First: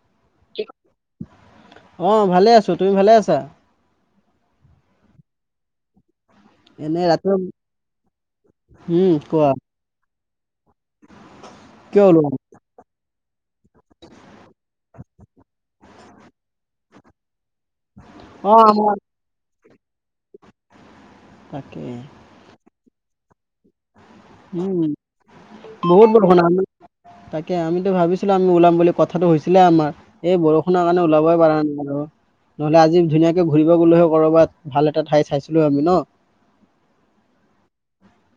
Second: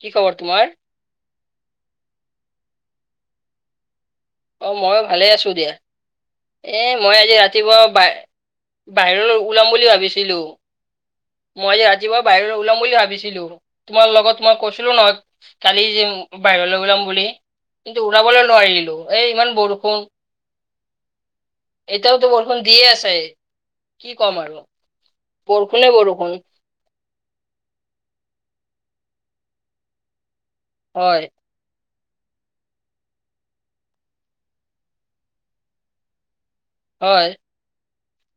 কি খবৰ তোমাৰ? আহ ভালে আছো। তুমি ভালে আছা? অ মই ভালে আছো দিয়া। এ এনে মই ৰাতি আজি ৰাতিপুৱা উম, বাহিৰলৈ কোৱা ওলাম বুলি ভাবিছিলোঁ। মই কিয় আজি ৰাতিপুৱা ওলোৱা নাই? বাহিৰলৈ ওলাম বুলি ভাবিছিলো। তোমাৰ লগত মই কৈছিলো নহয় কালি বাহিৰলৈ ওলাম বুলি। কিন্তু ওলাবলৈ অ', নোৱাৰিলো। আমাৰ ইমান বৰষুণ তাকে এতিয়াওতো বৰষুণ দিয়ে আছে। কি কম আৰু। উম, বৰষুণে বহুত বৰ বৰষুণ শুনা তাকে আমিতো ভাবিছিলো আমি ওলাম বুলি। কথাটো হৈছিলে আমাৰ, এই বৰষুণৰ কাৰণে হয় ওলাবই পৰা নাই আৰু। নহলে আজি ধুনীয়াকে ঘূৰিব গ'লে হয় কৰবাত ভাল এটা ঠাই চাইছিলো আমি ন। হয়।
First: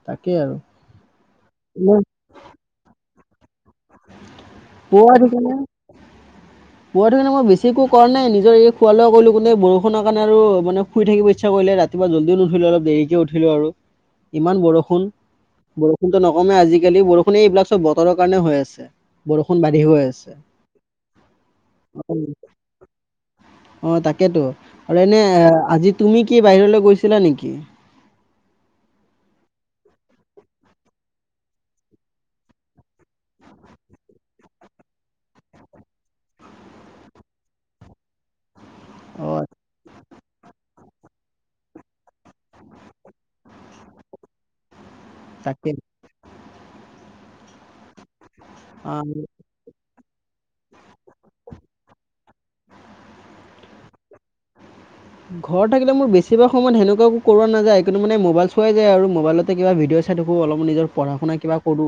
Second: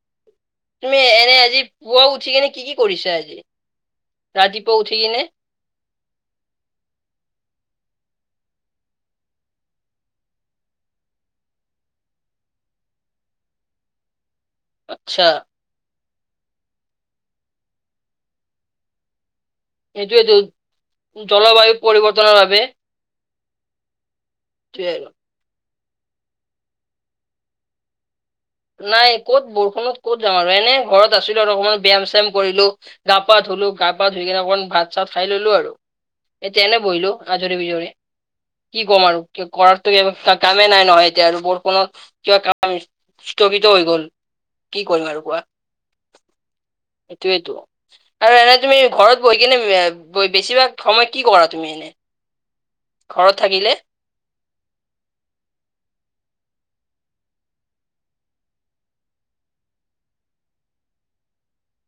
তাকেই আৰু। তুমি এনে আজি পুৱা উঠি কিনে কি কি কৰিছা আজি। ৰাতিপুৱা উঠি পুৱাৰ কিনে। ঠিকনা মই বেছি একো কৰা নাই নিজৰ এই খোৱা লোৱা কৰিলো কোনে বৰষুণৰ কাৰণে আৰু মান শুই থাকিব ইচ্ছা কৰিলে ৰাতি মই জল্দিও নুঠিলো অলপ দেৰিকে উঠিলো আৰু। ইমান বৰষুণ আচ্ছা বৰষুণতো নকমে আজিকালি বৰষুণে এইবিলাক চব বতৰৰ কাৰণে হৈ আছে। বৰষুণ বাঢ়ি গৈ আছে। বায়ু পৰিৱৰ্তনৰ বাবে। অ তাকেতো আৰু এনে আজি তুমি কি বাহিৰলৈ গৈছিলা নেকি? নাই ক'ত বৰষুণত ক'ত যাম আৰু এনে ঘৰত আছিলো আৰু অকমান ব ব্যায়াম চাম কৰিলো, গা পাত ধুলো গা পাত। ধৰি কিনে অকমান ভাত চাত খাই ললো আৰু এতিয়া এনে বহিলো আজৰি বিজৰি। কি ক'ম অ আৰু কৰাৰটো কামে নাই নহয় এতিয়া আৰু বৰষুণ কিবা কাম। স্থগিত হৈ গল কি কৰিম আৰু কোৱা? তাকে এইটোৱে। আৰু এনে তুমি আহ, ঘৰত বহি কিনে বেছিভাগ সময় কি কৰা তুমি এনে। ঘৰত থাকিলে। ঘৰত থাকিলে মোৰ বেছিভাগ সময়ত সেনেকুৱাকো কৰাৱা নাযায় কিন্তু মান মোবাইল চোৱাই যায়, আৰু মোবাইলতে কিবা ভিডিঅ। থাকো অলপ নিজৰ পঢ়া শুনা কিব কৰো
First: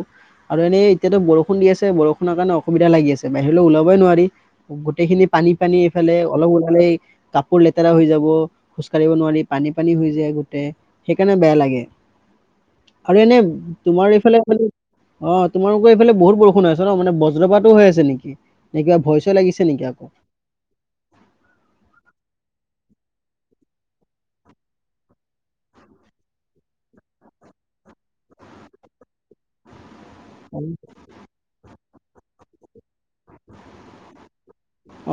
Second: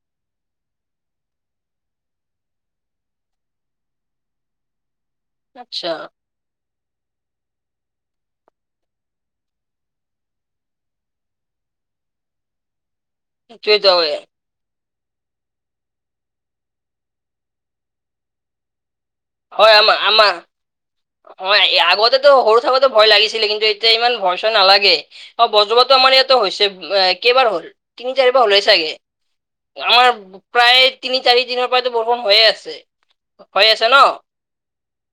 আৰু এনে এতিয়াতো বৰষুণ দি আছে বৰষুণৰ কাৰণে অসুবিধা লাগিছে। বাহিৰলৈ ওলাবই নোৱাৰি গোটেই খিনি পানী -পানী আচ্ছা এইফালে অলপ ওলালে কাপোৰ লে লেতেৰা হৈ যাব খোজ কাঢ়িব নোৱাৰি পানী- পানী হৈ যায় গোটেই সেইকাৰণে বেয়া লাগে। আৰু এনে সেইটোৱেতো তোমাৰ হয় এইফালে খ অ তোমালোকৰ এইফালে বহুত বৰষুণ আছে ন মানে বজ্ৰপাতো হৈ আছে নেকি? ন কিবা ভই নি লাগিছে নেকি আমাৰ আকৌ। আমাৰ অ আগতেতো সৰু থাকোঁতে ভয় লাগিছিলে কিন্তু এতিয়া ইমান ভয় চয় নালাগে। অ বজ্ৰপাটো আমাৰ মানে‌ ইযাত হৈছে কেইবাৰ হল তিনি চাৰিবাৰ হলে চাগে আমাৰ প্ৰায় তিনি চাৰি দিনৰ পৰাইতো বৰষুণ হৈয়ে আছে। হৈ আছে ন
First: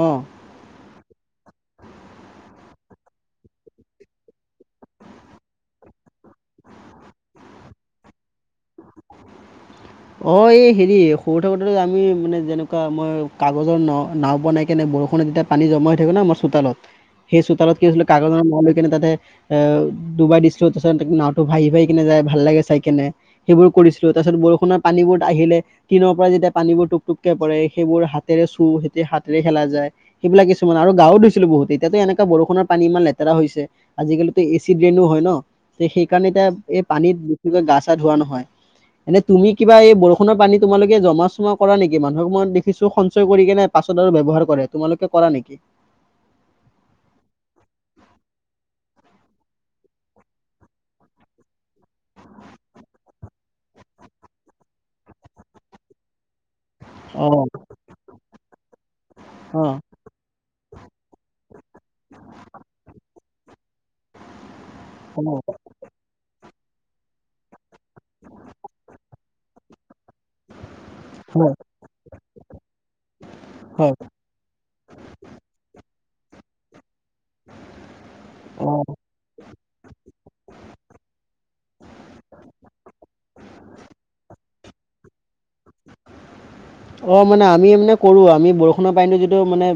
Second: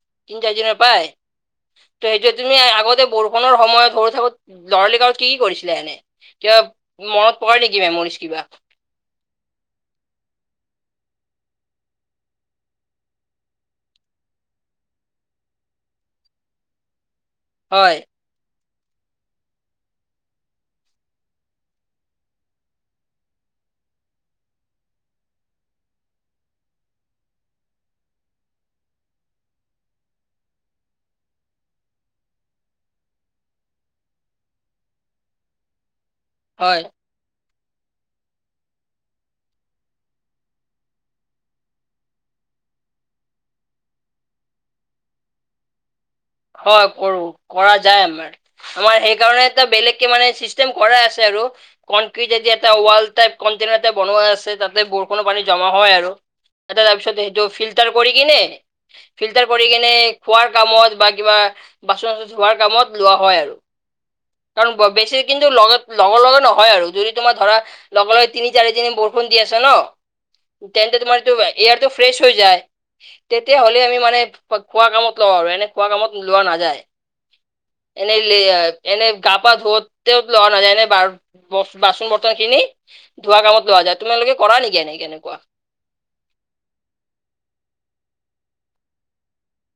অ তিন চাৰি দি। [unintelligible] ত সেইটো তুমি আগতে বৰষুণৰ সময়ত হৈ থাকো ল'ৰালি কাল কি কি কৰিছিলা এনেই। কিবা মনত পৰে নেকি মেমৰী কিবা। অ এই হেৰি সৰু থাকোঁতে আমি মানে যেনেকুৱা মই কাগজৰ নাও বনাই কিনে। বৰষুণততিয়া পানী জমা হৈ থাকে ন আমাৰ চোতালত, সেই চোতালত কি হয় হৈছিল কাগজৰ কিনো তাতে অ ডুবাই ডষ্ট্ৰিক নাটো ভাহি -ভাহি কিনে যাই ভাল লাগে চাই কেনে সেইবোৰ কৰিছিলো তাৰপছত বৰষুণত। পানীবোৰ আহিলে টিনৰ পৰা যেতিয়া পানীবোৰ টুক টুক কে পৰে সেইবোৰ হাতেৰে চুই সতি হাতেৰে খেলা যায়। সেইবিলাক কিছুমান আৰু গা ধুছিলো বহুত এতিয়াতো এনেকা বৰষুণৰ পানী ইমান লেতেৰা হৈ হৈছে আজিকালিতো এ চি কিনো হয় ন সেইকাৰণে এতিয়া হয়। এই পানীত বেছিকৈ গা চা ধোৱা নহয় এনে তুমি কিবা এই বৰষুণ পানী তোমালোকে জমা চমা কৰা নেকি মানুহক মই দেখিছোঁ সঞ্চয় কৰি কিনে নাই পাছত আৰু ব্যৱহাৰ কৰে। তোমালোকে কৰা নেকি? হয় কৰো কৰা যায় আমাৰ আমাৰ সেইকাৰণে বেলেগকে মানে চিষ্টেম কৰাই আছে। কণকৃতে দি এটা ৱাল টাইপ কণ্টেনৰ বনোৱা আছে তাতে বৰষুণ পানী জমা হয় আৰু তাৰপিছত অ সেইটো ফিল্টাৰ কৰি কিনে ফিল্টাৰ কৰি অ কিনে খোৱাৰ কামত বা কিবা বাচন চাচন ধোৱাৰ কামত লোৱা হয় আৰু কাৰণ বেছি অ কিন্তু লগ লগৰ নহয়। হয় আৰু যদি তোমাৰ ধৰা লগে তিনি চাৰি দিন বৰষুণ দি আছে ন। তেনেতে তোমাৰ হয়, এয়াৰটো ফ্ৰেছ হৈ যায়। তেতিয়া হ'লে হয়। আমি মানে খোৱা কামত লওঁ আৰু এনে খোৱা কামত লোৱা নাযায়। উম এনেই এনেই গা পা ধুতে লোৱা নাযায় এনে বাচন বৰ্তন খিনি ধোৱা কামত লোৱা যায় তোমালোকে কৰা নেকি এনেক কেনেকুৱা অ মানে আমি মানে কৰো আমি বৰষুণৰ পানীটো যিটো মানে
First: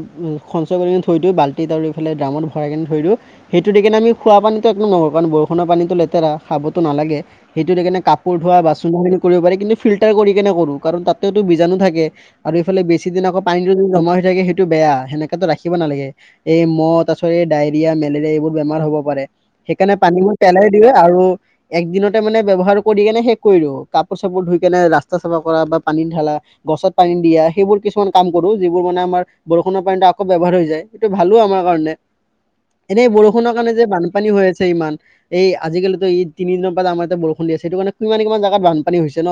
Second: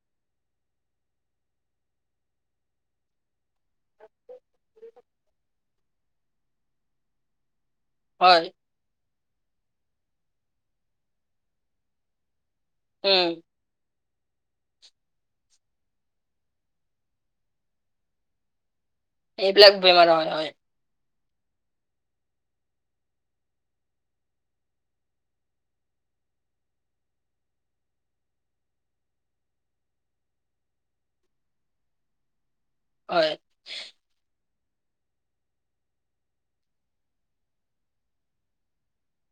সঞ্চয় কৰি থৈ দিওঁ বাল্টি ত আৰু দ্ৰামত ভৰাই কেনে ধৰি দিও সেইটো দি কিনে আমি খোৱা পানীটো একো নকৰো কাৰণ বৰষুণ পানীতো লেতেৰা খাবতো নালাগে। সেইটো দেকাৰনে কাপোৰ হয় ধোৱা বাচনখিনি কৰিব পাৰি কিন্তু ফিল্টাৰ কৰি কেনে কৰো কাৰণ তাতেতো বীজাণু থাকে। আৰু এইফালে বেছি উম দিন আকৌ পানী যদি জমা হয় সেইটো বেয়া সেনেক তো ৰাখিব নালাগে এই মহ ত আছএই ডায়ৰিয়া মেলেৰিয়া এইবোৰ বেমাৰ হ'ব। এইবিলাক সেইকাৰণে বেমাৰ হয় পানী মই হয় পেলাই দিযে আৰু একদিনতে মানে ব্যৱহাৰ কৰি কেনে শেষ কৰি ৰো কাপোৰ চাপোৰ ধুই কেনে ৰাস্তা চাফা কৰা বা পানী ঢালা গছত পানী দিয়া সেইবোৰ কিছুমান কাম কৰো যিবোৰ মানে আমাৰ বৰষুণৰ পানী আকৌ ব ব্যৱহাৰ হৈ যায় সেইটো ভালো আমাৰ কাৰণে এনেই হয় বৰষুণৰ কাৰণে যে বানপানী হৈ আছে। ইমান এই আজিকালিতো এই তিনিদিনৰ পৰা আমাৰ ইয়াত বৰষুণ দি আছে সেইটো কাৰণে কিমান কিমান জাগাত বানপানী হৈছে ন‌?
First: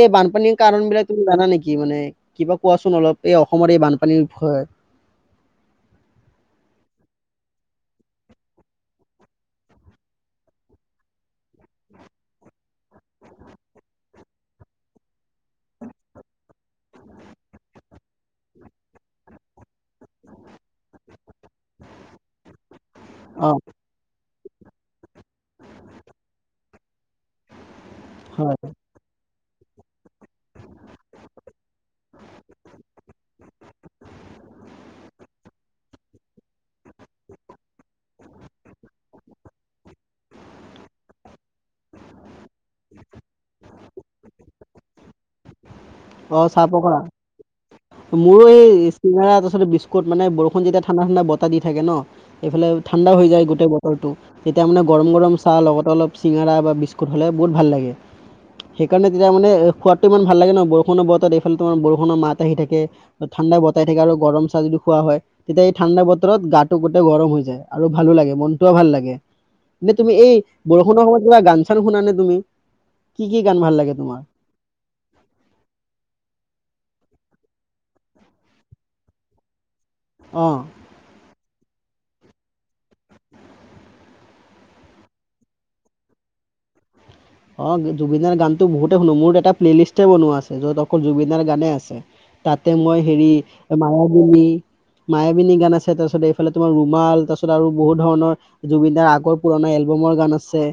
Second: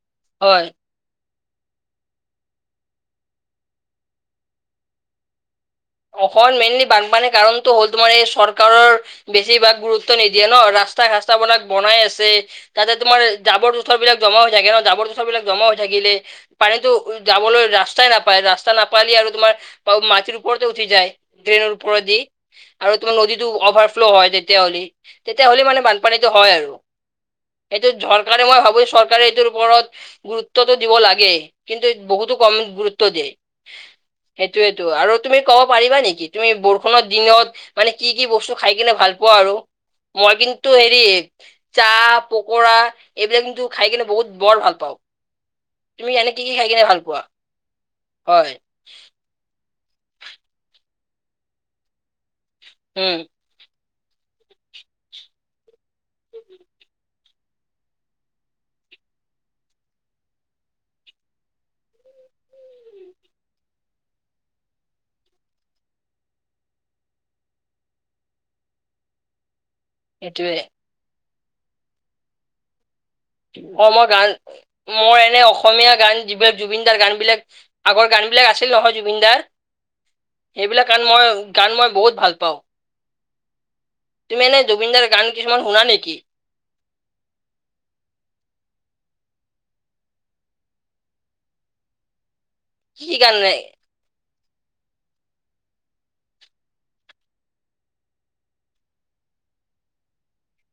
এই বানপানীৰ ক হয় কাৰণ বিলাক জানা নেকি মানে কিবা কোৱাচোন অলপ এই অসমৰ এই বানপানীৰ বিষয়ে, অসম মেইনলি বানপানীৰ কাৰণতটো হ'ল তোমাৰ এই চৰকাৰৰ বেছিভাগ গুৰুত্ব নিদিয়ে ন ৰা ৰাস্তা খাস্তা বানাক বনাই আছে তাতে তোমাৰ জাবৰ জোথৰ বিলাক জমা হৈ থাকে ন জাবৰ জোথৰ বিলাক জমা হৈ থাকে। লাগিলে পানীতটো যাবলৈ ৰাস্তাই নাপায় ৰাস্তা নাপালে আৰু তোমাৰ মাটিৰ ওপৰতে উঠি যায় ড্ৰেইনৰ ওপৰত দি আৰু তোমাৰ নদীতটো অ অভাৰফ্ল' হয় তে, তেতিয়া হ'লে তেতিয়া হ'লে মানে বানপানীতটো হয় আৰু এইটো চৰকাৰে হয় মই ভাবো চৰকাৰে এইটো। ওপৰত গুৰুত্বটো দিব লাগে কিন্তু বহুতো কম গুৰুত্ব দিয়ে‌। সেইটোয়েতো আৰু তুমি ক'ব পাৰিবা নেকি তুমি বৰষুণৰ দিনত মানে কি কি বস্তু খাই কিনে ভাল পোৱা আৰু মৰগিন‌‌ টো হেৰি, চাহ পকৰা এইবিলাক কিন্তু খাই কিনে বহুত বৰ ভাল পাওঁ তুমি এনে অ কি কি চাহ খাই কিনে পকৰা ভাল পোৱা। মোৰো হয় এই চিঙৰা তাচত বিস্কুট মানে বৰষুণ যেতিয়া ঠাণ্ডা ঠাণ্ডা বতাহ দি থাকে ন এইফালে ঠাণ্ডা উম হৈ যায় গোটেই ব তেতিয়া মানে গৰম গৰম চাহ লগতে অলপ চিঙৰা বা বিস্কুট হ'লে বহুত ভাল লাগে। সেইকাৰণে তেতিয়া মানে খোৱাতটো ইমান ভাল লাগে ন বৰষুণৰ বতৰ এইফালে তোমাৰ বৰষুণৰ মাত। আহি থাকে ঠাণ্ডা বতাই থাকে আৰু গৰম চাহ যদি খোৱা হয় তেতিয়া এই ঠাণ্ডা বতৰত গাটো গোটেই গৰম হৈ আৰু ভালো লাগে মনটোও ভাল লাগে। নে তুমি এই সেইটোয়ে বৰষুণৰ সময়ত কিবা গান চান শুনা নে তুমি? কি কি গান ভাল অ লাগে মই তোমাৰ গান মই এনে অসমীয়া গান যিবিলাক জুবিনদাৰ গান। বিলাক আগৰ গান বিলাক আছিল নহয় জুবিন দাৰ অ সেইবিলাক গান মই। গান মই বহুত ভাল পাওঁ। তুমি এনেই জুবিনদাৰ গান কিছুমান শুনা নেকি? অ জুবিনৰ গানতো বহুতে শুনো মোৰ এটা প্লে' লিষ্টে বনোৱা আছে য'ত অকল জুবিনৰ গানেই আছে তাতে মই কি কি হেৰি গান মায়াবিনী মায়াবিনী গান আছে তাৰপিছত এইফালে তোমাৰ ৰুমাল তাৰপিছত আৰু বহুত ধৰণৰ জুবিন দাৰ আগৰ পুৰণা তোমাৰ এলবামৰ গান আছে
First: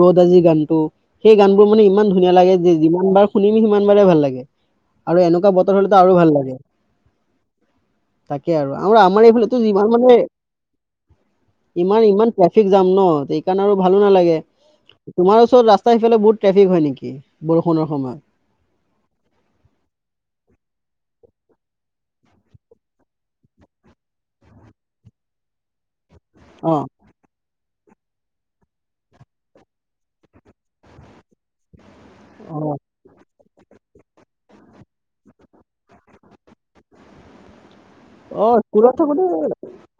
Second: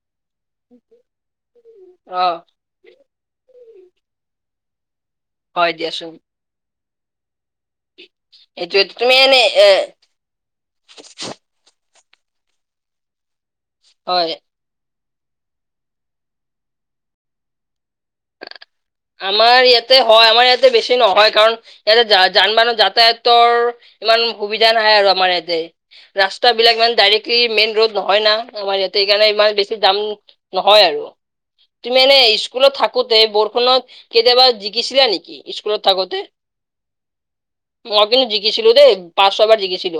ৰদ আজি গানটো সেই গান বোৰ মানে ইমান অ ধুনীয়া লাগে যে যিমান বাৰ শুনিমি সিমান বাৰে ভাল লাগে। আৰু এনেকুৱা হয় বতৰ হ'লেতো দিয়াচোন আৰু ভাল লাগে তাকে এইটোয়ে আৰু তুমি আমাৰ এনে এইফালতো এ যিমান মানে ইমান ইমান ট্ৰেফিক জাম ন সেইকাৰণে আৰু ভালো হয় নালাগে তোমাৰ ওচৰত ৰাস্তা সিফালে বহুত ট্ৰেফিক হয় নেকি বৰষুণৰ সময়ত? আমাৰ ইয়াতে হয় আমাৰ ইয়াতে বেছি নহয়। কাৰণ ইয়াতে যান বাহ যাতায়াতৰ ইমান সুবিধা নাই আৰু আমাৰ ইয়াতে অ ৰাস্তাবিলাক ইমান ডাইৰেক্টলি মেইন ৰোড নহয় না আমাৰ ইয়াতে সেইকাৰণে ইমান বেছি জাম নহয় আৰু তুমি এনে অ স্কুলত থাকোতে বৰষুণত কেতিয়াবা ভিজিছিলা নেকি স্কুলত থাকোতে? মই কিন্তু অ ভিজিছিলো দেই স্কুলত থাকোতে পাঁচ ছয় বাৰ ভিজিছিলো।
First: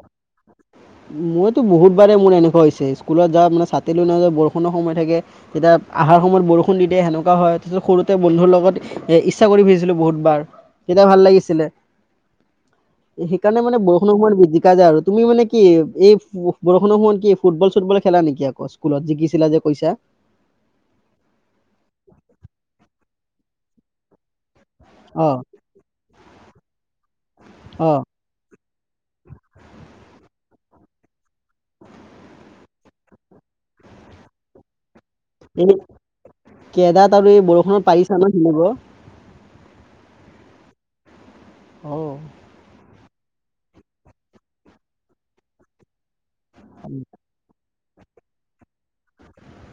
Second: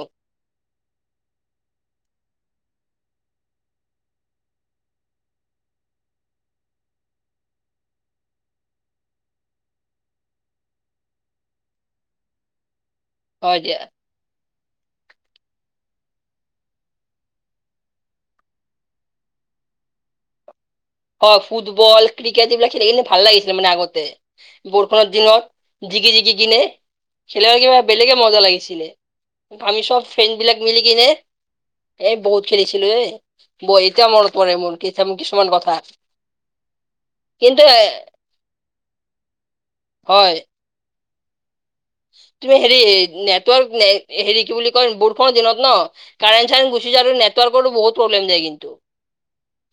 মইতো বহুত বাৰে মোৰ এনেকুৱা হৈছে স্কুলত যাওঁ মানে ছাতিলো নাযাওঁ বৰষুণৰ সময় থাকে তেতিয়া আহাৰ সময়ত বৰষুণ দি দিয়ে সেনেকুৱা হয় তাছত সৰুতে বন্ধুৰ লগত এ ইচ্ছা কৰি ভিজিছিলো বহুতবাৰ তেতিয়া ভাল লাগিছিলে হয় সেইকাৰণে মানে দিয়া বৰষুণৰ সময়ত ভিকা যায় আৰু তুমি মানে কি এই বৰষুণৰ সময়ত কি ফুটবল চুটবল খেলা নেকি আকৌ স্কুলত ভিজিছিলা যে কৈছা? [unintelligible] হয় ফুটবল ক্ৰিকেট এইবিলাক খেলি খেলি ভাল লাগিছিলে মানে আগতে বৰষুণৰ অ দিনত জিকি জিকি কিনে খেলিবলৈ কিবা অ বেলেগে মজা লাগিছিলে আমি চব ফ্ৰেণ্ড বিলাক মিলি কিনে এ বহুত খেলিছিলো এ ব এতিয়া মনত পৰে মোৰ কিছুমান কথা কেডাত আৰু এই কিন্তু এ বৰষুণত পাৰিছা ন খেলিব? হয় অ তুমি হেৰি নেটৱৰ্ক এ হেৰি কি বুলি কয় বৰষুণৰ দিনত ন কাৰেণ্ট চাৰেণ্ট গুচি যোৱাটো আৰু নেটৱৰ্কৰ বহুত প্ৰব্লেম যায় কিন্তু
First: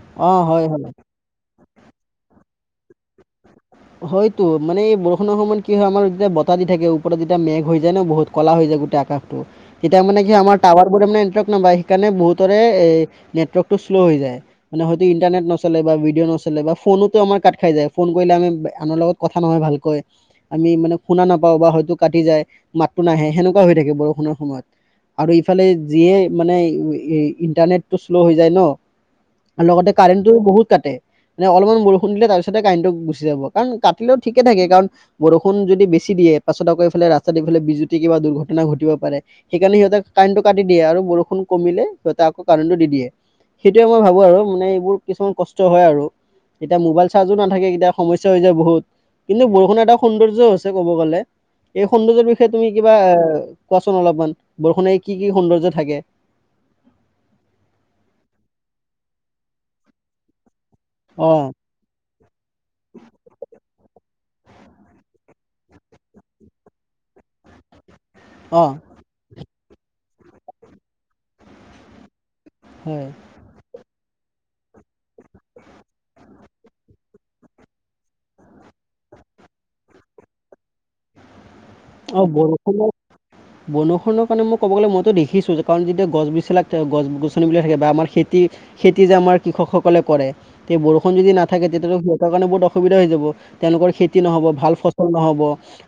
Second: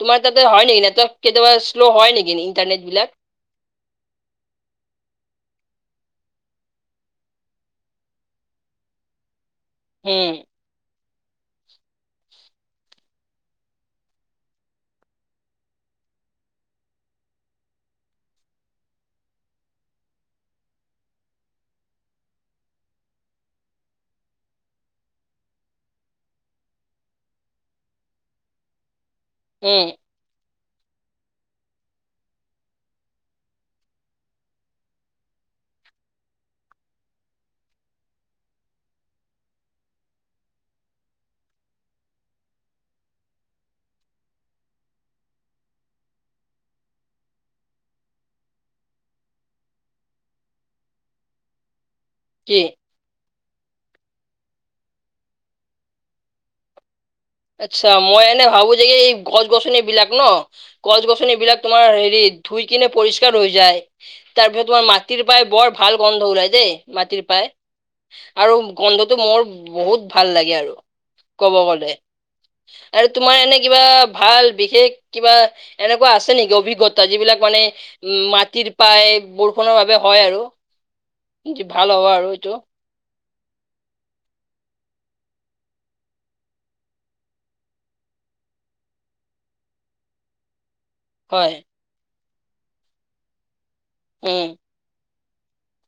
তোমাৰ তাতে হয় নেকি ন কেতিয়াবা শ্ল' হয় নেকি ইণ্টাৰনেট বিলাক। হয়টো মানে এই বৰষুণৰ সময়ত কি হয় আমাৰ যেতিয়া বতাহ দি থাকে ওপৰত যেতিয়া মেঘ হৈ যায় ন বহুত ক'লা হৈ যায় গোটা আকাশটো তেতিয়া মানে উম সেই টাৱাৰ মোৰ মানে নেটৱৰ্ক নাপাই হেইকানে বহুতৰে নেটৱৰ্ক টো শ্লোৱ হৈ যায় ভিডিঅ নচলে বা ফোনোতো আমাৰ কাট খাই যায় ফোন কৰিলে আমি আনৰ লগত কথা নহয় ভালকৈ আমি মানে শুনা নাপাও বা হয়তো কাটি যায় মাতটো নাহে সেনেকুৱা হয়। হৈ থাকে বৰষুণৰ সময়ত আৰু ইফালে যিয়ে মানে ইন্টাৰনেটটো শ্ল' হৈ যায় ন আৰু উম লগতে কাৰেণ্টটো বহুত কাটে মানে অলপমান বৰষুণ দিলে তাৰপিছতে কাৰেণ্টটো গুচি যাব কাৰণ কাটিলেও ঠিকে থাকে কাৰণ বৰষুণ যদি বেছি‌ দিয়ে পাছত আকৌ এইফালে ৰাস্তাত ইফাল বিজুতি কিবা দুৰ্ঘটনা, ঘটিব পাৰে সেইকাৰণে সিহঁতে কাৰেণ্টটো কাটি দিয়ে আৰু বৰষুণ কমিলে সিহঁতে আকৌ কাৰেণ্টটো দি দিয়ে সেইটোৱে মই ভাবো আৰু মানে এইবোৰ কিছুমান কষ্ট হয় আৰু এতিয়া মোবাইল চাৰ্জো নাথাকে এতিয়া সমস্যা হৈ যায় বহুত কিন্তু বৰষুণ এটা সৌন্দৰ্য হৈছে ক'ব গ'লে এই সৌন্দৰ্যৰ বিষয়ে কি তুমি কিবা কোৱাচোন অলপমান বৰষুণে কি কি সৌন্দৰ্য থাকে? আচ্ছা মই এনে ভাবো যে যে এই গছ গছনি বিলাক ন গছ অ গছনিবিলাক তোমাৰ হেৰি ধুই কিনে পৰিষ্কাৰ হৈ যায় তাৰ পিছত তোমাৰ মাটিৰ পাই বৰ ভাল গন্ধ ওলাই দেই মাটিৰ পাই। আৰু অ গন্ধটো মোৰ বহুত ভাল লাগে আৰু কব গলে হয় আৰু তোমাৰ এনে কিবা ভাল বিশেষ কিবা এনেকুৱা আছে নেকি অভিজ্ঞতা যিবিলাক মানে উম মাটিৰ পায় বৰষুণ বৰষুণ বাবে হয় আৰু [inaudible] ভাল হ'ব অহ, আৰু এইটো বৰষুণত -বনষুণৰ কাৰণে মোক ক'ব গ'লে ম টো দেখিছোঁ কাৰণ যেতিয়া গছ বেছি লাক গছ -গছনিবিলাক থাকে বা আমাৰ খেতি- খেতি যে আমাৰ কৃষকসকলে কৰে সেই বৰষুণ যদি হয় নাথাকে তেতিয়াহ'লে সিহঁতৰ কাৰণে বহুত অসুবিধা হৈ যাব তেওঁলোকৰ খেতি নহ'ব উম ভাল ফচ নহব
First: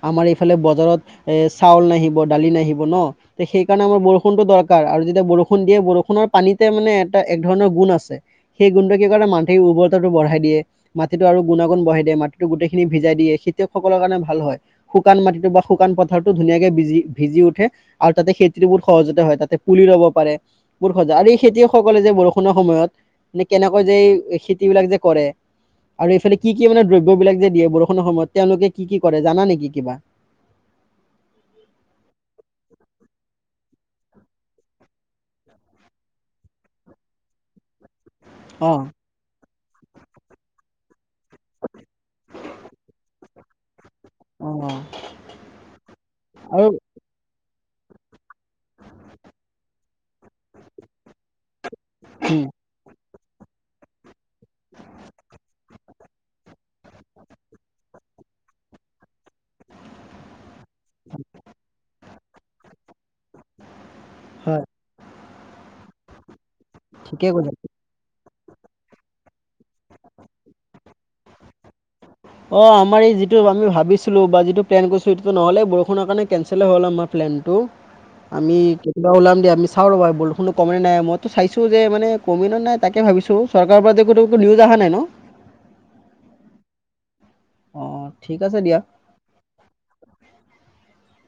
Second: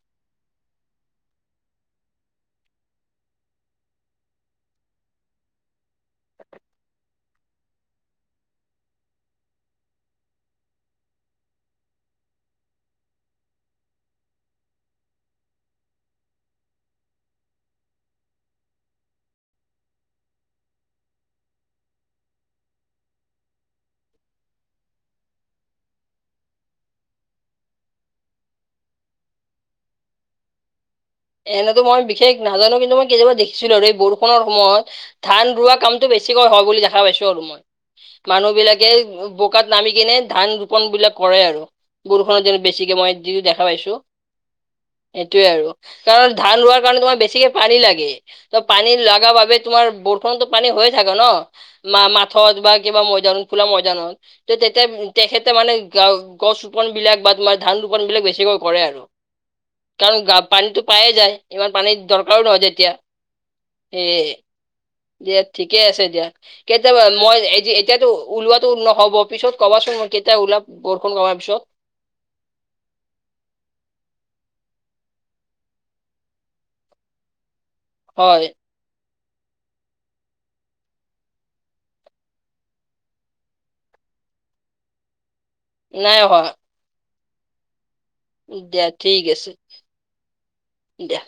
আমাৰ এইফালে ব বতৰত এ' চাউল নাহিব দালি নাহিব ন 'সেই কাৰণে আমাৰ বৰষুণটো দৰকাৰ আৰু যেতিয়া বৰষুণ দিয়ে বৰষুণৰ পানীতে মানে এটা এক ধৰণৰ গুণ আছে সেই গুণটো কি কৰে মাটিৰ উৰ্বৰতাটো বঢ়াই দিয়ে। মাটিটো আৰু গুণাগুণ বঢ়াই দিয়ে মাটিতো গোটেইখিনি ভিজাই দিয়ে খেতিয়কসকলৰ কাৰণে ভাল হয় শুকান মাটিটো বা শুকান পথাৰতটো ধুনীয়াকে বিজী -ভিজি উঠে আৰু তাতে খেতি বৰ সহজতে হয় তাতে পুলি ৰব পাৰে। বহোৰ সজা আৰু এই খেতিয়কসকলে যে বৰষুণৰ সময়ত নে কেনেকৈ যে খেতি বিলাক যে কৰে আৰু এইফালে কি- কি মানে দ্ৰব্যবলাক যে দিয়ে বৰষুণৰ সময়ত তেওঁলোকে কি- কি কৰে জানা নেকি কিবা? এনেতো মই বিশেষ নাজানো কিন্তু মই কেতিয়াবা দেখি ছিলো আৰু এই বৰষুণৰ সময়ত ধান- ৰোৱা কামটো বেছিকৈ হয় বুলি দেখা পাইছো আৰু মই। মানুহ অ বিলাকে বোকাত নামি কিনে ধান ৰোপন বিলাক কৰে আৰু বৰষুণত যেন বেছিকে মই যিতো দেখা পাইছো। অ সেইটোয়ে আৰু কাৰণ ধান আৰু ৰোৱাৰ কাৰণে তোমাৰ বেছিকে পানী লাগে। ত'পানী লাগা বাবে তোমাৰ বৰষুণতো পানী হৈ থাকে ন'ম উম মাথত বা কিবা ম খোলা ময়দানত ত' তেতিয়া তেখেতে মানে গছ ৰুপান বিলাক বা তোমাৰ ধান ৰোপণ বিলাক বেছিকৈ কৰে আৰু কাৰণ পানীটো পায়ে যায় ইমান পানীৰ দৰকাৰো নহয় যেতিয়া সেয়ে হয় দিয়া ঠিকে আছে দিয়া কেতিয়াবা ঠিকে মই কৈছা। এইজি এতিয়াতো ওলোৱাতো নহ'ব পিছত কবাচোন কেতিয়া ওলাম বৰষুণ কমাৰ পিছত। অহ, আমাৰ এই যিটো আমি ভাবিছিলো বা যিটো প্লেন কৰিছোঁ সেইটো নহ'লে বৰষুণৰ কাৰণে কেনচলেই হ'ল আমাৰ প্লেনটো হয় আমি বাৰু ওলাম দিয়া আমি চাওঁ ৰবা বৰষুণো কমে নে নাই মই লতো চাইছো যে মানে কমে নে নাই তাকে ভাবিছো চৰকাৰৰ পৰা একোটো একো নিউজ আহা নাই ন'? নাই অহা। অহ দিয়া ঠিক আছে দিয়া।